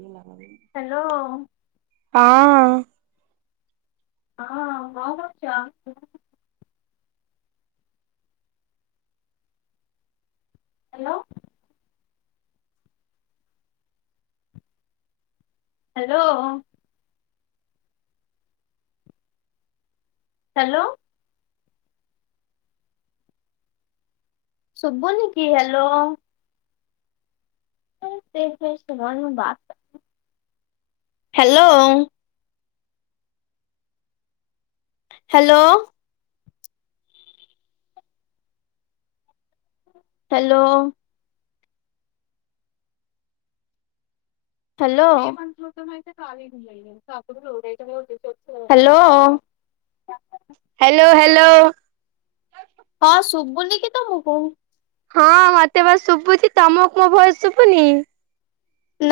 ଏ ଲାଗବେ ହ୍ୟାଲୋ ହଁ ହଁ କଣ କରୁଛ? ହ୍ୟାଲୋ ହ୍ୟାଲୋ ହ୍ୟାଲୋ ଶୁଭୁନି କି ହ୍ୟାଲୋ ସେ ବା hello hello hello hello hello. Hello hello. ହଁ ଶୁଭୁନିକି ତମକୁ। ହଁ ମତେ ପା ଶୁଭୁଚି ତମକୁ ମୋ ଭୟେସ ଶୁଭୁନି।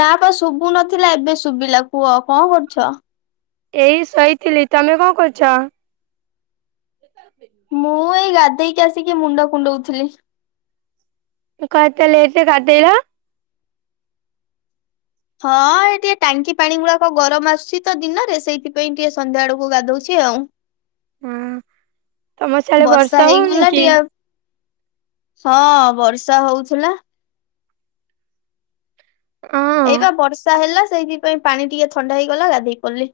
ନା ପା ଶୁଭୁ ନଥିଲା ଏବେ ଶୁଭିଲା କୁହ କଣ କରୁଛ? ଏଇ ଶୋଇଥିଲି ତମେ କଣ କରୁଛ? [unintelligible] ମୁଁ ଏଇ ଗାଧେଇକି ଆସିକି ମୁଣ୍ଡ କୁଣ୍ଡଉଥିଲି। କଣ ଏତେ ଲେଟରେ ଗାଧେଇଲ? ହଁ ଏ ଟିକେ ଟାଙ୍କି ପାଣି ଗୁଡାକ ଗରମ ଆସୁଛି ତ ଦିନରେ ସେଇଥିପାଇଁ ଟିକେ ସନ୍ଧ୍ୟା ଆଡକୁ ଗାଧୋଉଛି ଆଉ। ହଁ ତମ ସିଆଡେ ବର୍ଷା ହଉନି ହେଇଗଲା କି? ଟିକେଆଉ ହଁ ବର୍ଷା ହୋଉଥିଲା। ଏଇ ହଁ ପା ବର୍ଷା ହେଲା ସେଇଥିପାଇଁ ପାଣି ଟିକେ ଥଣ୍ଡା ହେଇଗଲା ଗାଧେଇ ପଡିଲି।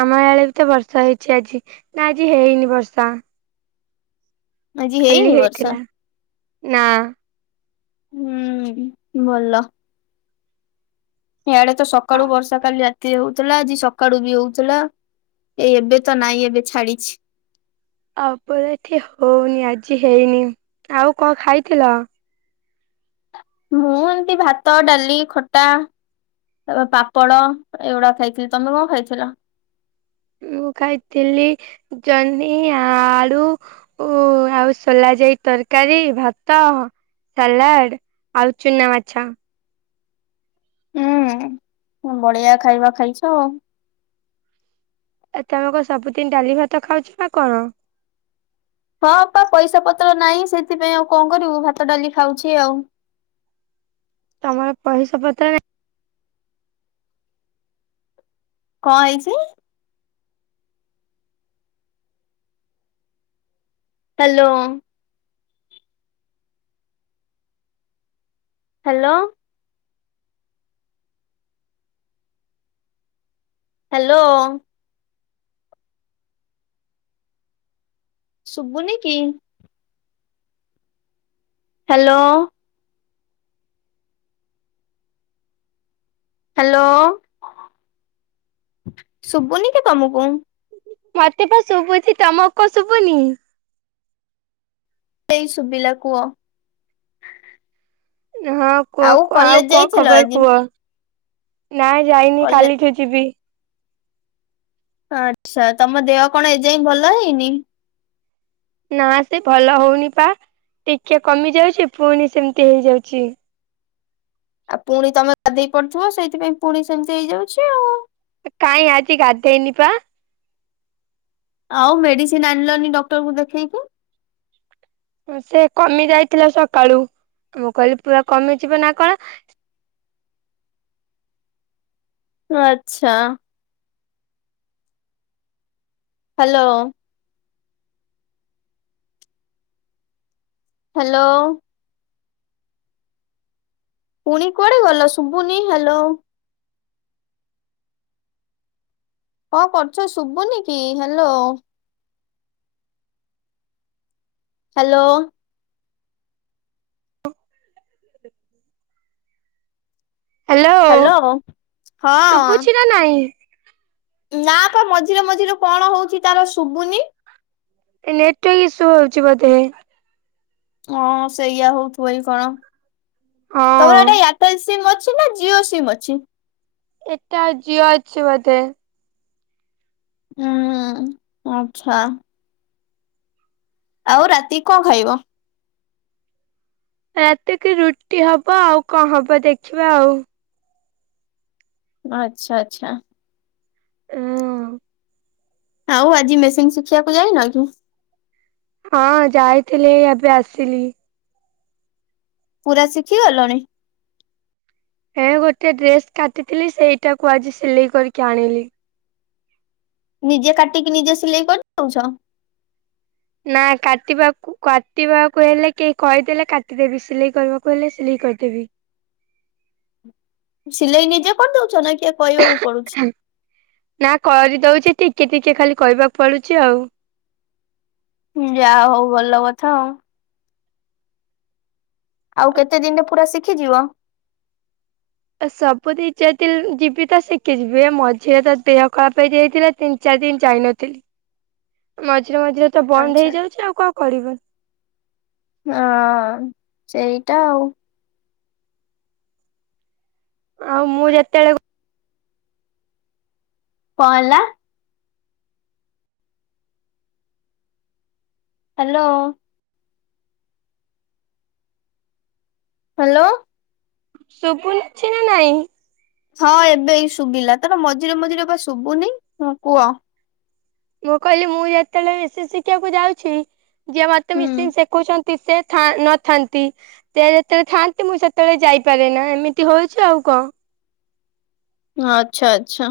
ଆମ ଆଡେ ବି ତ ବର୍ଷା ହେଇଛି ଆଜି ନା ଆଜି ହେଇନି ବର୍ଷା। ଆଜି କାଲି ହେଇନି ବର୍ଷା? ହେଇଥିଲା। ନା ହୁଁ ଭଲ। ଇଆଡେ ତ ସକାଳୁ ବର୍ଷା କାଲି ରା ତି ହୋଉଥିଲା ଆଜି ସକାଳୁ ବି ହୋଉଥିଲା ଏଇ ଏବେ ତ ନାଇଁ ଏବେ ଛାଡିଛି। ଆମର ଏଠି ହୋଉନି ଆଜି ହେଇନି ଆଉ କଣ ଖାଇଥିଲ? ମୁଁ ଏମିତି ଭାତ ଡାଲି ଖଟା। ତାପ ପାପଡ଼ ଏଇଗୁଡା ଖାଇଥିଲି ତମେ କଣ ଖାଇଥିଲ? ମୁଁ ଖାଇଥିଲି ଜହ୍ନି ଆଳୁ ଓ ଆଉ ସୋଲା ଯାଇ ତରକାରୀ ଭାତ। ସାଲାଡ ଆଉ ଚୁନା ମାଛ। ହୁଁ ବଢ଼ୀଆ ଖାଇବା ଖାଇଛ ଆଉ। ଆଉ ତମେ କଣ ସବୁଦିନ ଡାଲି ଭାତ ଖାଉଛନା କଣ? ହଁପା ପଇସା ପତ୍ର ନାହିଁ ସେଥିପାଇଁ ଆଉ କଣ କରିବୁ ଭାତ ଡାଲି ଖାଉଛି ଆଉ। ତମର ପଇସା ପତ୍ର ନା କଣ ହେଇଚି? ହ୍ୟାଲୋ। ହ୍ୟାଲୋ। ହ୍ୟାଲୋ। ଶୁବୁନିକି? ହ୍ୟାଲୋ। ହ୍ୟାଲୋ ଶୁବୁନିକି ତମକୁ? ମତେ ପା ଶୁଭୁଚି ତମକୁ କଣ ଶୁଭୁନି? ଏଇ ଶୁବିଲା କୁଅ? ହଁ କୁହ କୁ ଆଉ କଲେଜ କଣ ଯାଇଥିଲ ଖବର ଆଜି କୁହ? ନାଇଁ ଯାଇନି କଲେଜ କାଲିଠୁ ଯିବି। ଆଚ୍ଛା ତମ ଦେହ କଣ ଏଯାଏଁ ଭଲ ହେଇନି? ନା ସେ ଭଲ ହୋଉନି ପା ଟିକେ କମି ଯାଉଚି ପୁଣି ସେମିତି ହେଇଯାଉଛି। ଆ ପୁଣି ତମେ ଗାଧେଇ ପଡୁଥିବ ସେଇଥିପାଇଁ ପୁଣି ସେମିତି ହେଇଯାଉଛି ଆଉ। କାଇଁ ଆଜି ଗାଧେଇନିପା? ଆଉ ମେଡିସିନ ଆଣିଲନି ଡକ୍ଟରଙ୍କୁ ଦେଖେଇକି? ଉଁ ସେ କମି ଯାଇଥିଲା ସକାଳୁ ମୁଁ କହିଲି ପୁରା କମିଯିବ ନା କଣ। ଆଚ୍ଛା। ହ୍ୟାଲୋ। ହ୍ୟାଲୋ। ପୁଣି କୁଆଡେ ଗଲ ଶୁଭୁନି ହ୍ୟାଲୋ? କଣ କରୁଛ ଶୁଭୁନି କି ହାଲୋ। ହାଲୋ ହ୍ୟାଲୋ ହାଲୋ ହଁ ଶୁଭୁଛି ନା ନାଇଁ ନା ପା ମଝିରେ ମଝିରେ କଣ ହଉଛି ତାର ଶୁଭୁନି ନେଟୱାର୍କ ଇସୁ ହଉଛି ବୋଧେ ହଁ ସେଇଆ ହଉଥିବ କଣ ହଁ ଏଆରଟେଲ ସିମ୍ ଅଛି ନା ଜିଓ ସିମ୍ ଅଛି ଏଟା ଜିଓ ଅଛି ବୋଧେ ହୁଁ ଆଚ୍ଛା ଆଉ ରାତି କି କଣ ଖାଇବ ରାତିକି ରୁଟି ହବ ଆଉ କଣ ହବ ଦେଖିବା ଆଉ ଆଚ୍ଛା ଆଚ୍ଛା ଉଁ ଆଉ ଆଜି ମେସିନ୍ ଶିଖିବାକୁ ଯାଇନ କି ହଁ ଯାଇଥିଲି ଏବେ ଆସିଲି ପୁରା ଶିଖି ଗଲଣି ହେ ଗୋଟେ ଡ୍ରେସ୍ କାଟିଥିଲି ସେଇଟାକୁ ଆଜି ସିଲେଇ କରିକି ଆଣିଲି ନିଜେ କାଟିକି ନିଜେ ସିଲେଇ କରିଦଉଛ ନା କାଟିବାକୁ କାଟିବାକୁ ହେଲେ କେହି କହିଦେଲେ କାଟିଦେବି ସିଲେଇ କରିବାକୁ ହେଲେ ସିଲେଇ କରିଦେବି। ସିଲେଇ ନିଜେ କରିଦଉଛ ନା କିଏ କହିବାକୁ ପଡୁଛି ନା କରିଦଉଛି ଟିକେ ଟିକେ ଖାଲି କହିବାକୁ ପଡୁଛି ଆଉ ଯାହା ହଉ ଭଲ କଥା ଆଉ ଆଉ କେତେ ଦିନିରେ ପୁରା ଶିଖିଯିବ ସବୁ ଦି ଚାରି ଦିନ ଯିବି ତ ଶିଖି ଯିବି ମଝିରେ ତ ଦେହ ଖରାପ ହେଇଯାଇଥିଲା ତିନି ଚାରି ଦିନ ଯାଇନଥିଲି ମଝିରେ ମଝିରେ ତ ବନ୍ଦ ଆଚ୍ଛା ହେଇଯାଉଛି ଆଉ କଣ କଡିବି ଓ ହ ସେଇଟା ଆଉ ଆଉ ମୁଁ ଯେତେବେଳେ କଣ ହେଲା ହାଲୋ ହାଲୋ ଶୁଭୁଛି ନା ନାଇଁ ହଁ ଏବେ ଶୁଭିଲା ତାର ମଝିରେ ମଝିରେ ବା ଶୁଭୁନି କୁହ ମୁଁ କହିଲି ମୁଁ ଯେତେବେଳେ ମିସିନ୍ ଶିଖିବାକୁ ଯାଉଛି ଯିଏ ମତେ ମିସିନ୍ ହୁଁ ଶିଖେଉଛନ୍ତି ସେ ନଥାନ୍ତି ସେ ଯେତେବେଳେ ଥାଆନ୍ତି ମୁଁ ସେତେବେଳେ ଯାଇପାରେ ନା ଏମିତି ହଉଛି ଆଉ କଣ। ଆଚ୍ଛା ଆଚ୍ଛା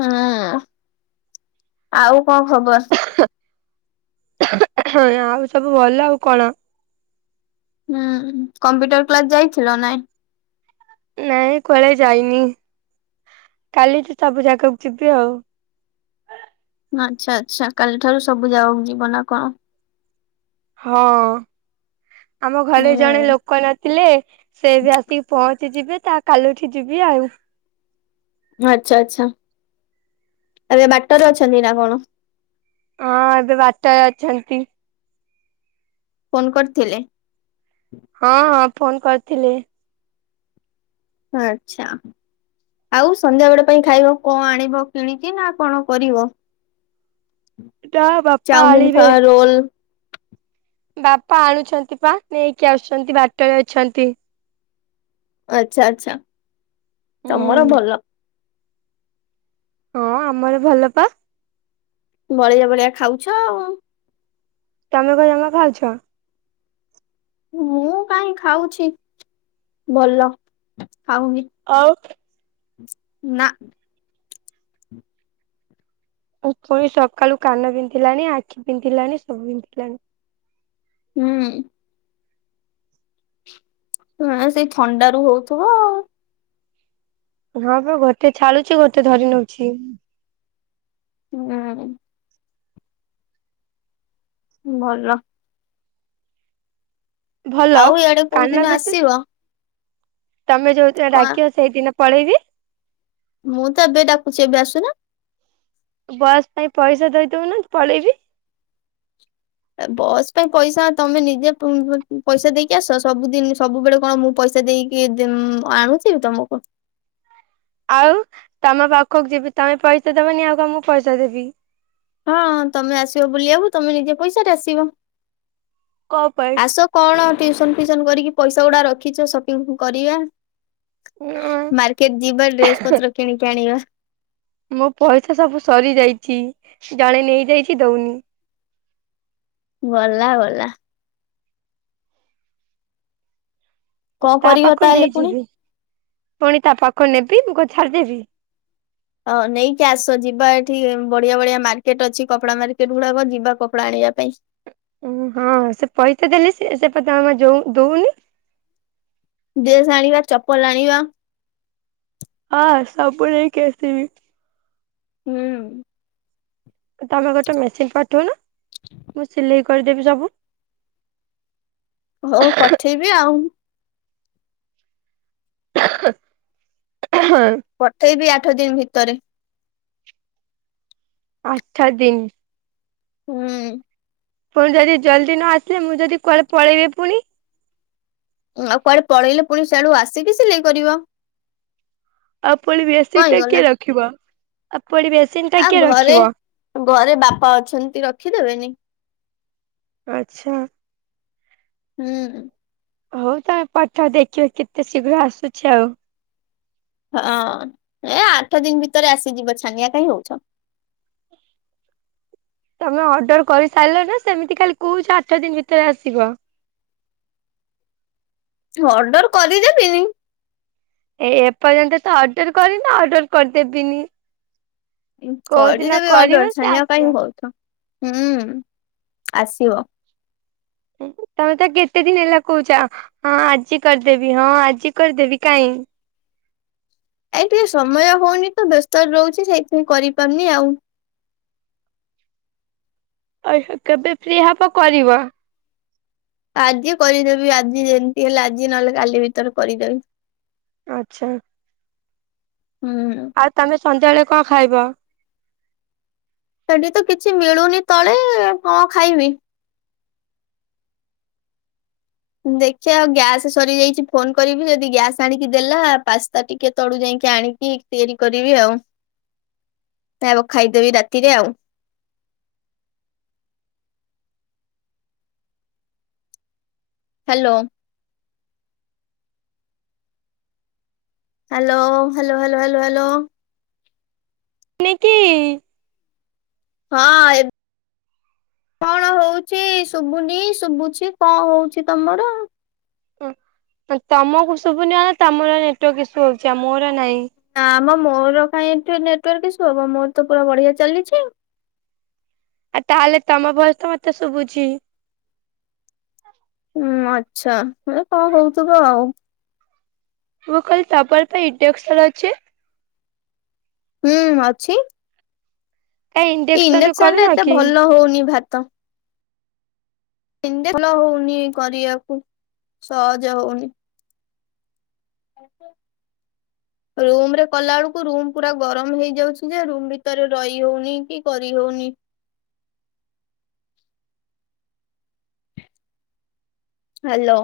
ହୁଁ ଆଉ କଣ ଖବର ଆଉ ସବୁ ଭଲ ଆଉ କଣ ହୁଁ କମ୍ପ୍ୟୁଟର କ୍ଲାସ ଯାଇଥିଲ ନାଇଁ ନାଇଁ କୁଆଡେ ଯାଇନି କାଲିଠୁ ସବୁ ଯାଗାକୁ ଯିବି ଆଉ ଆଚ୍ଛା ଆଚ୍ଛା କାଲିଠାରୁ ସବୁ ଯାଗକୁ ଯିବ ନା କଣ ହଁ ଆମ ଘରେ ଜଣେ ହୁଁ ଲୋକ ନଥିଲେ ସେ ବି ଆସିକି ପହଞ୍ଚ ଯିବେ ତା କାଲିଠି ଯିବି ଆଉ ଆଚ୍ଛା ଆଚ୍ଛା ଏବେ ବାଟରେ ଅଛନ୍ତି ନାଁ କଣ? ହଁ ଏବେ ବାଟ ଅଛନ୍ତି। ଫୋନ୍ କରିଥିଲେ। ହଁ ଫୋନ୍ କରିଥିଲି। ଆଚ୍ଛା। ଆଉ ସନ୍ଧ୍ୟା ବେଳେ ପାଇଁ ଖାଇବ କଣ ଆଣିବ କିଣିକି ନାଁ କଣ କରିବ? ଚା ବା ଚାଉମିନ୍ ଫା ରୋଲ୍। ବାପା ଆଣୁଛନ୍ତି ପା ନେଇକି ଆସୁଚନ୍ତି ବାଟରେ ଅଛନ୍ତି। ଆଚ୍ଛା ଆଚ୍ଛା ତମର ହଁ ଭଲ। ହଁ ଆମର ଭଲ ପା। ବଳିଆ ଭଳିଆ ଖାଉଛ ଆଉ। ତମେ କଣ ଜମା ଖାଉଛ? ମୁଁ କାହିଁ ଖାଉଛି ଭଲ। ଖାଉନି ଆଉ ନାଁ। ଉକୁଣୀ ସକାଳୁ କାନ ପିନ୍ଧିଲାଣି ଆଖି ପିନ୍ଧିଲାଣି ସବୁ ପିନ୍ଧିଲାଣି। ହୁଁ ହଁ ସେଇ ଥଣ୍ଡ ରୁ ହଉଥିବ ଆଉ। ଧବେ ଗୋଟେ ଛାଳୁଛି ଗୋଟେ ଧରି ନଉଛି। ହୁଁ ଭଲ। ଭଲ ଆଉ ଇଆଡେ କୋଉ କାନ ଦିନ ଭିତ ଆସିବ ତମେ ଯୋଉଦିନ କଣ ଡାକିବ ସେଇଦିନ ପଳେଇବି। ମୁଁ ତ ଏବେ ଡାକୁଚି ଏବେ ଆସୁନ। ବସ୍ ପାଇଁ ପଇସା ଦେଇଦୋଉନୁ ପଳେଇବି। ବସ୍ ପାଇଁ ପଇସା ତମେ ନିଜେ ପଇସା ଦେଇକି ଆସ ସବୁଦିନ ସବୁବେଳେ କଣ ମୁଁ ପଇସା ଦେଇକି ଆଣୁଥିବି ତମକୁ। ଆଉ ତମ ପାଖକୁ ଯିବି ତମେ ପଇସା ଦବନି ଆଉ ମୁଁ ପଇସା ଦେବି। ହଁଁ ତମେ ଆସିବ ବୁଲିବାକୁ ତମେ ନିଜ ପଇସା ରେ ଆସିବ। କପାଇଁ। ଆସ କଣ ଟିଉସନ୍ ଫିଉସନ୍ କରିକି ପଇସା ଗୁଡା ରଖିଛ ସପିଙ୍ଗ୍ କରିବା। ମାର୍କେଟ ଯିବା ଡ୍ରେସ୍ ପତ୍ର କିଣିକି ଆଣିବା। ମୋ ପଇସା ସବୁ ସରି ଯାଇଚି ଜଣେ ନେଇ ଯାଇଚି ଦଉନି। ଗଲା ଗଲା। କଣ ତା କରିବ ପାଖ ତାହେଲେ ପୁଣି? ନେଇଯିବି ପୁଣି ତା ପାଖ ନେବି ମୁଁ କଣ ଛାଡିଦେବି। ହଁ ନେଇକି ଆସ ଯିବା ଏଠି ବଢିଆ ବଢିଆ ମାର୍କେଟ୍ ଅଛି କପଡା ମାର୍କେଟ୍ ଗୁଡାକ ଯିବା କପଡା ଆଣିବା ପାଇଁ। ଓ ହଁ ସେ ପଇସା ଦେଲେ ସେ ସେ ପ ତ ଆମ ଯୋ ଯୋଉନି। ଡ୍ରେସ୍ ଆଣିବା ଚପଲ ଆଣିବା। ହଁ ସବୁ ନେଇକି ଆସିବି। ହୁଁ। ତମେ ଗୋଟେ ମେସିନ୍ ପଠଉନ ମୁଁ ସିଲେଇ କରିଦେବି ସବୁ। ହଉ ପଠେଇବି ଆଉ। ହଁ ପଠେଇବି ଆଠ ଦିନ୍ ଭିତରେ। ଆଠ ଦିନ୍। ହୁଁ। ପୁଣି ଯଦି ଜଲ୍ଦି ନ ଆସିଲେ ମୁଁ ଯଦି କୁଆଡେ ପଳେଇବି ପୁଣି। ଆଉ କୁଆଡେ ପଳେଇଲେ ପୁଣି ସିଆଡୁ ଆସିକି ସିଲେଇ କରିବ। ଆଉ ପୁଣି କଣ ମେସିନ୍ ଟା ହେଇଗଲା କିଏ ରଖିବ ଆଉ ପୁଣି ମେ ଆ ଘରେ ଘରେ ବାପା ଅଛନ୍ତି ରଖିଦେବେନି। ଆଚ୍ଛା। ହୁଁ। ହଉ ତମେ ପଠା ଦେଖିବା କେତେ ଶୀଘ୍ର ଆସୁଛି ଆଉ। ହଁ ଏ ଆଠ ଦିନ ଭିତରେ ଆସିଯିବ ଛାନିଆ କାହିଁ ହଉଛ। ତମେ ଅର୍ଡର କରିସାଇଲଣି ନା ସେମିତି ଖାଲି କହୁଛ ଆଛ ଦିନ ଭିତରେ ଆସିବ। ଅର୍ଡର କରିଦେବିନି। ଏ ଏପର୍ଯ୍ୟନ୍ତ ତ ଅର୍ଡର କରିନ ଅର୍ଡର କରିଦେବିନି। କୋଉ ଦିନ କରିଦେବି କରିବ ଅର୍ଡର ସେ ଛାନିଆ କାଇଁ ଆସିବ। ହଉଛ ହୁଁ ଆସିବ। ହୁଁ ତମେ ତ କେତେ ଦିନ ହେଲା କହୁଛ ହଁ ଆଜି କରିଦେବି ହଁ ଆଜି କରିଦେବି କାହିଁ। ଏଇ ଟିକେ ସମୟ ହଉନି ତ ବ୍ୟସ୍ତ ରେ ରହୁଛି ସେଇଥିପାଇଁ କରିପାରୁନି ଆଉ। ଆଉ ସେ କେବେ ଫ୍ରି ହବ କରିବ। ଆଜି କରିଦେବି ଆଜି ଯେମିତି ହେଲେ ଆଜି ନହେଲେ କାଲି ଭିତରେ କରିଦେବି। ଆଚ୍ଛା। ହୁଁ। ଆଉ ତମେ ସନ୍ଧ୍ୟାବେଳେ କଁ ଖାଇବ। ସେଠି ତ କିଛି ମିଳୁନି ତଳେ ଆଉ କଁ ଖାଇବି। ଦେଖିବା ଗ୍ୟାସ୍ ସରିଯାଇଛି ଫୋନ କରିବି ଯଦି ଗ୍ୟାସ୍ ଆଣିକି ଦେଲା ପାସ୍ତା ଟିକେ ତଳୁ ଯାଇକି ଆଣିକି। ତିଆରି କରିବି ଆଉ ତାକୁ ଖାଇଦେବି ରାତିରେ ଆଉ। Hello. Hello hello hello hello hello. ନିକି। ହଁ ଏବ୍ କଣ ହଉଛି ଶୁବୁନି ଶୁବୁଛି କଣ ହଉଛି ତମର। ଉଁ ତମକୁ ସୁବୁନି ମାନେ ତମର ନେଟୱାର୍କ ଇସୁ ହଉଛି ଆ ମୋର ନାହିଁ। ନା ମ ମୋର କାଇଁ ଏଠି ନେଟୱାର୍କ ଇସୁ ହବ ମୋର ତ ପୁରା ବଢିଆ ଚାଲିଛି‌। ଆଉ ତାହେଲେ ତମ ଭଏସ ତ ମତେ ଶୁଭୁଛିି। ହୁଁ ଆଛା ଏ କଁ ହଉଥିବ ଆଉ। ମୁଁ କାହିଲି ତମର ପା ଇଣ୍ଡକସନ୍ ଅଛି। ହୁଁ ଅଛି। କାଇଁ ଏ ଇଣ୍ଡକ୍ସନ ଇଣ୍ଡକ୍ସନ୍ ରେ କରୁନ ଏତେ କି? ଭଲ ହଉନି ଭାତ। ଇଣ୍ଡକ ଭଲ ହଉନି କରିବାକୁ ସହଜ ହଉନି। [unintelligible] ରୁମ୍ ରେ କଲା ବେଳକୁ ରୁମ୍ ପୁରା ଗରମ ହେଇଯାଉଛି ଯେ ରୁମ୍ ଭିତରେ ରହି ହଉନି କି କରିହଉନି। ହାଲୋ।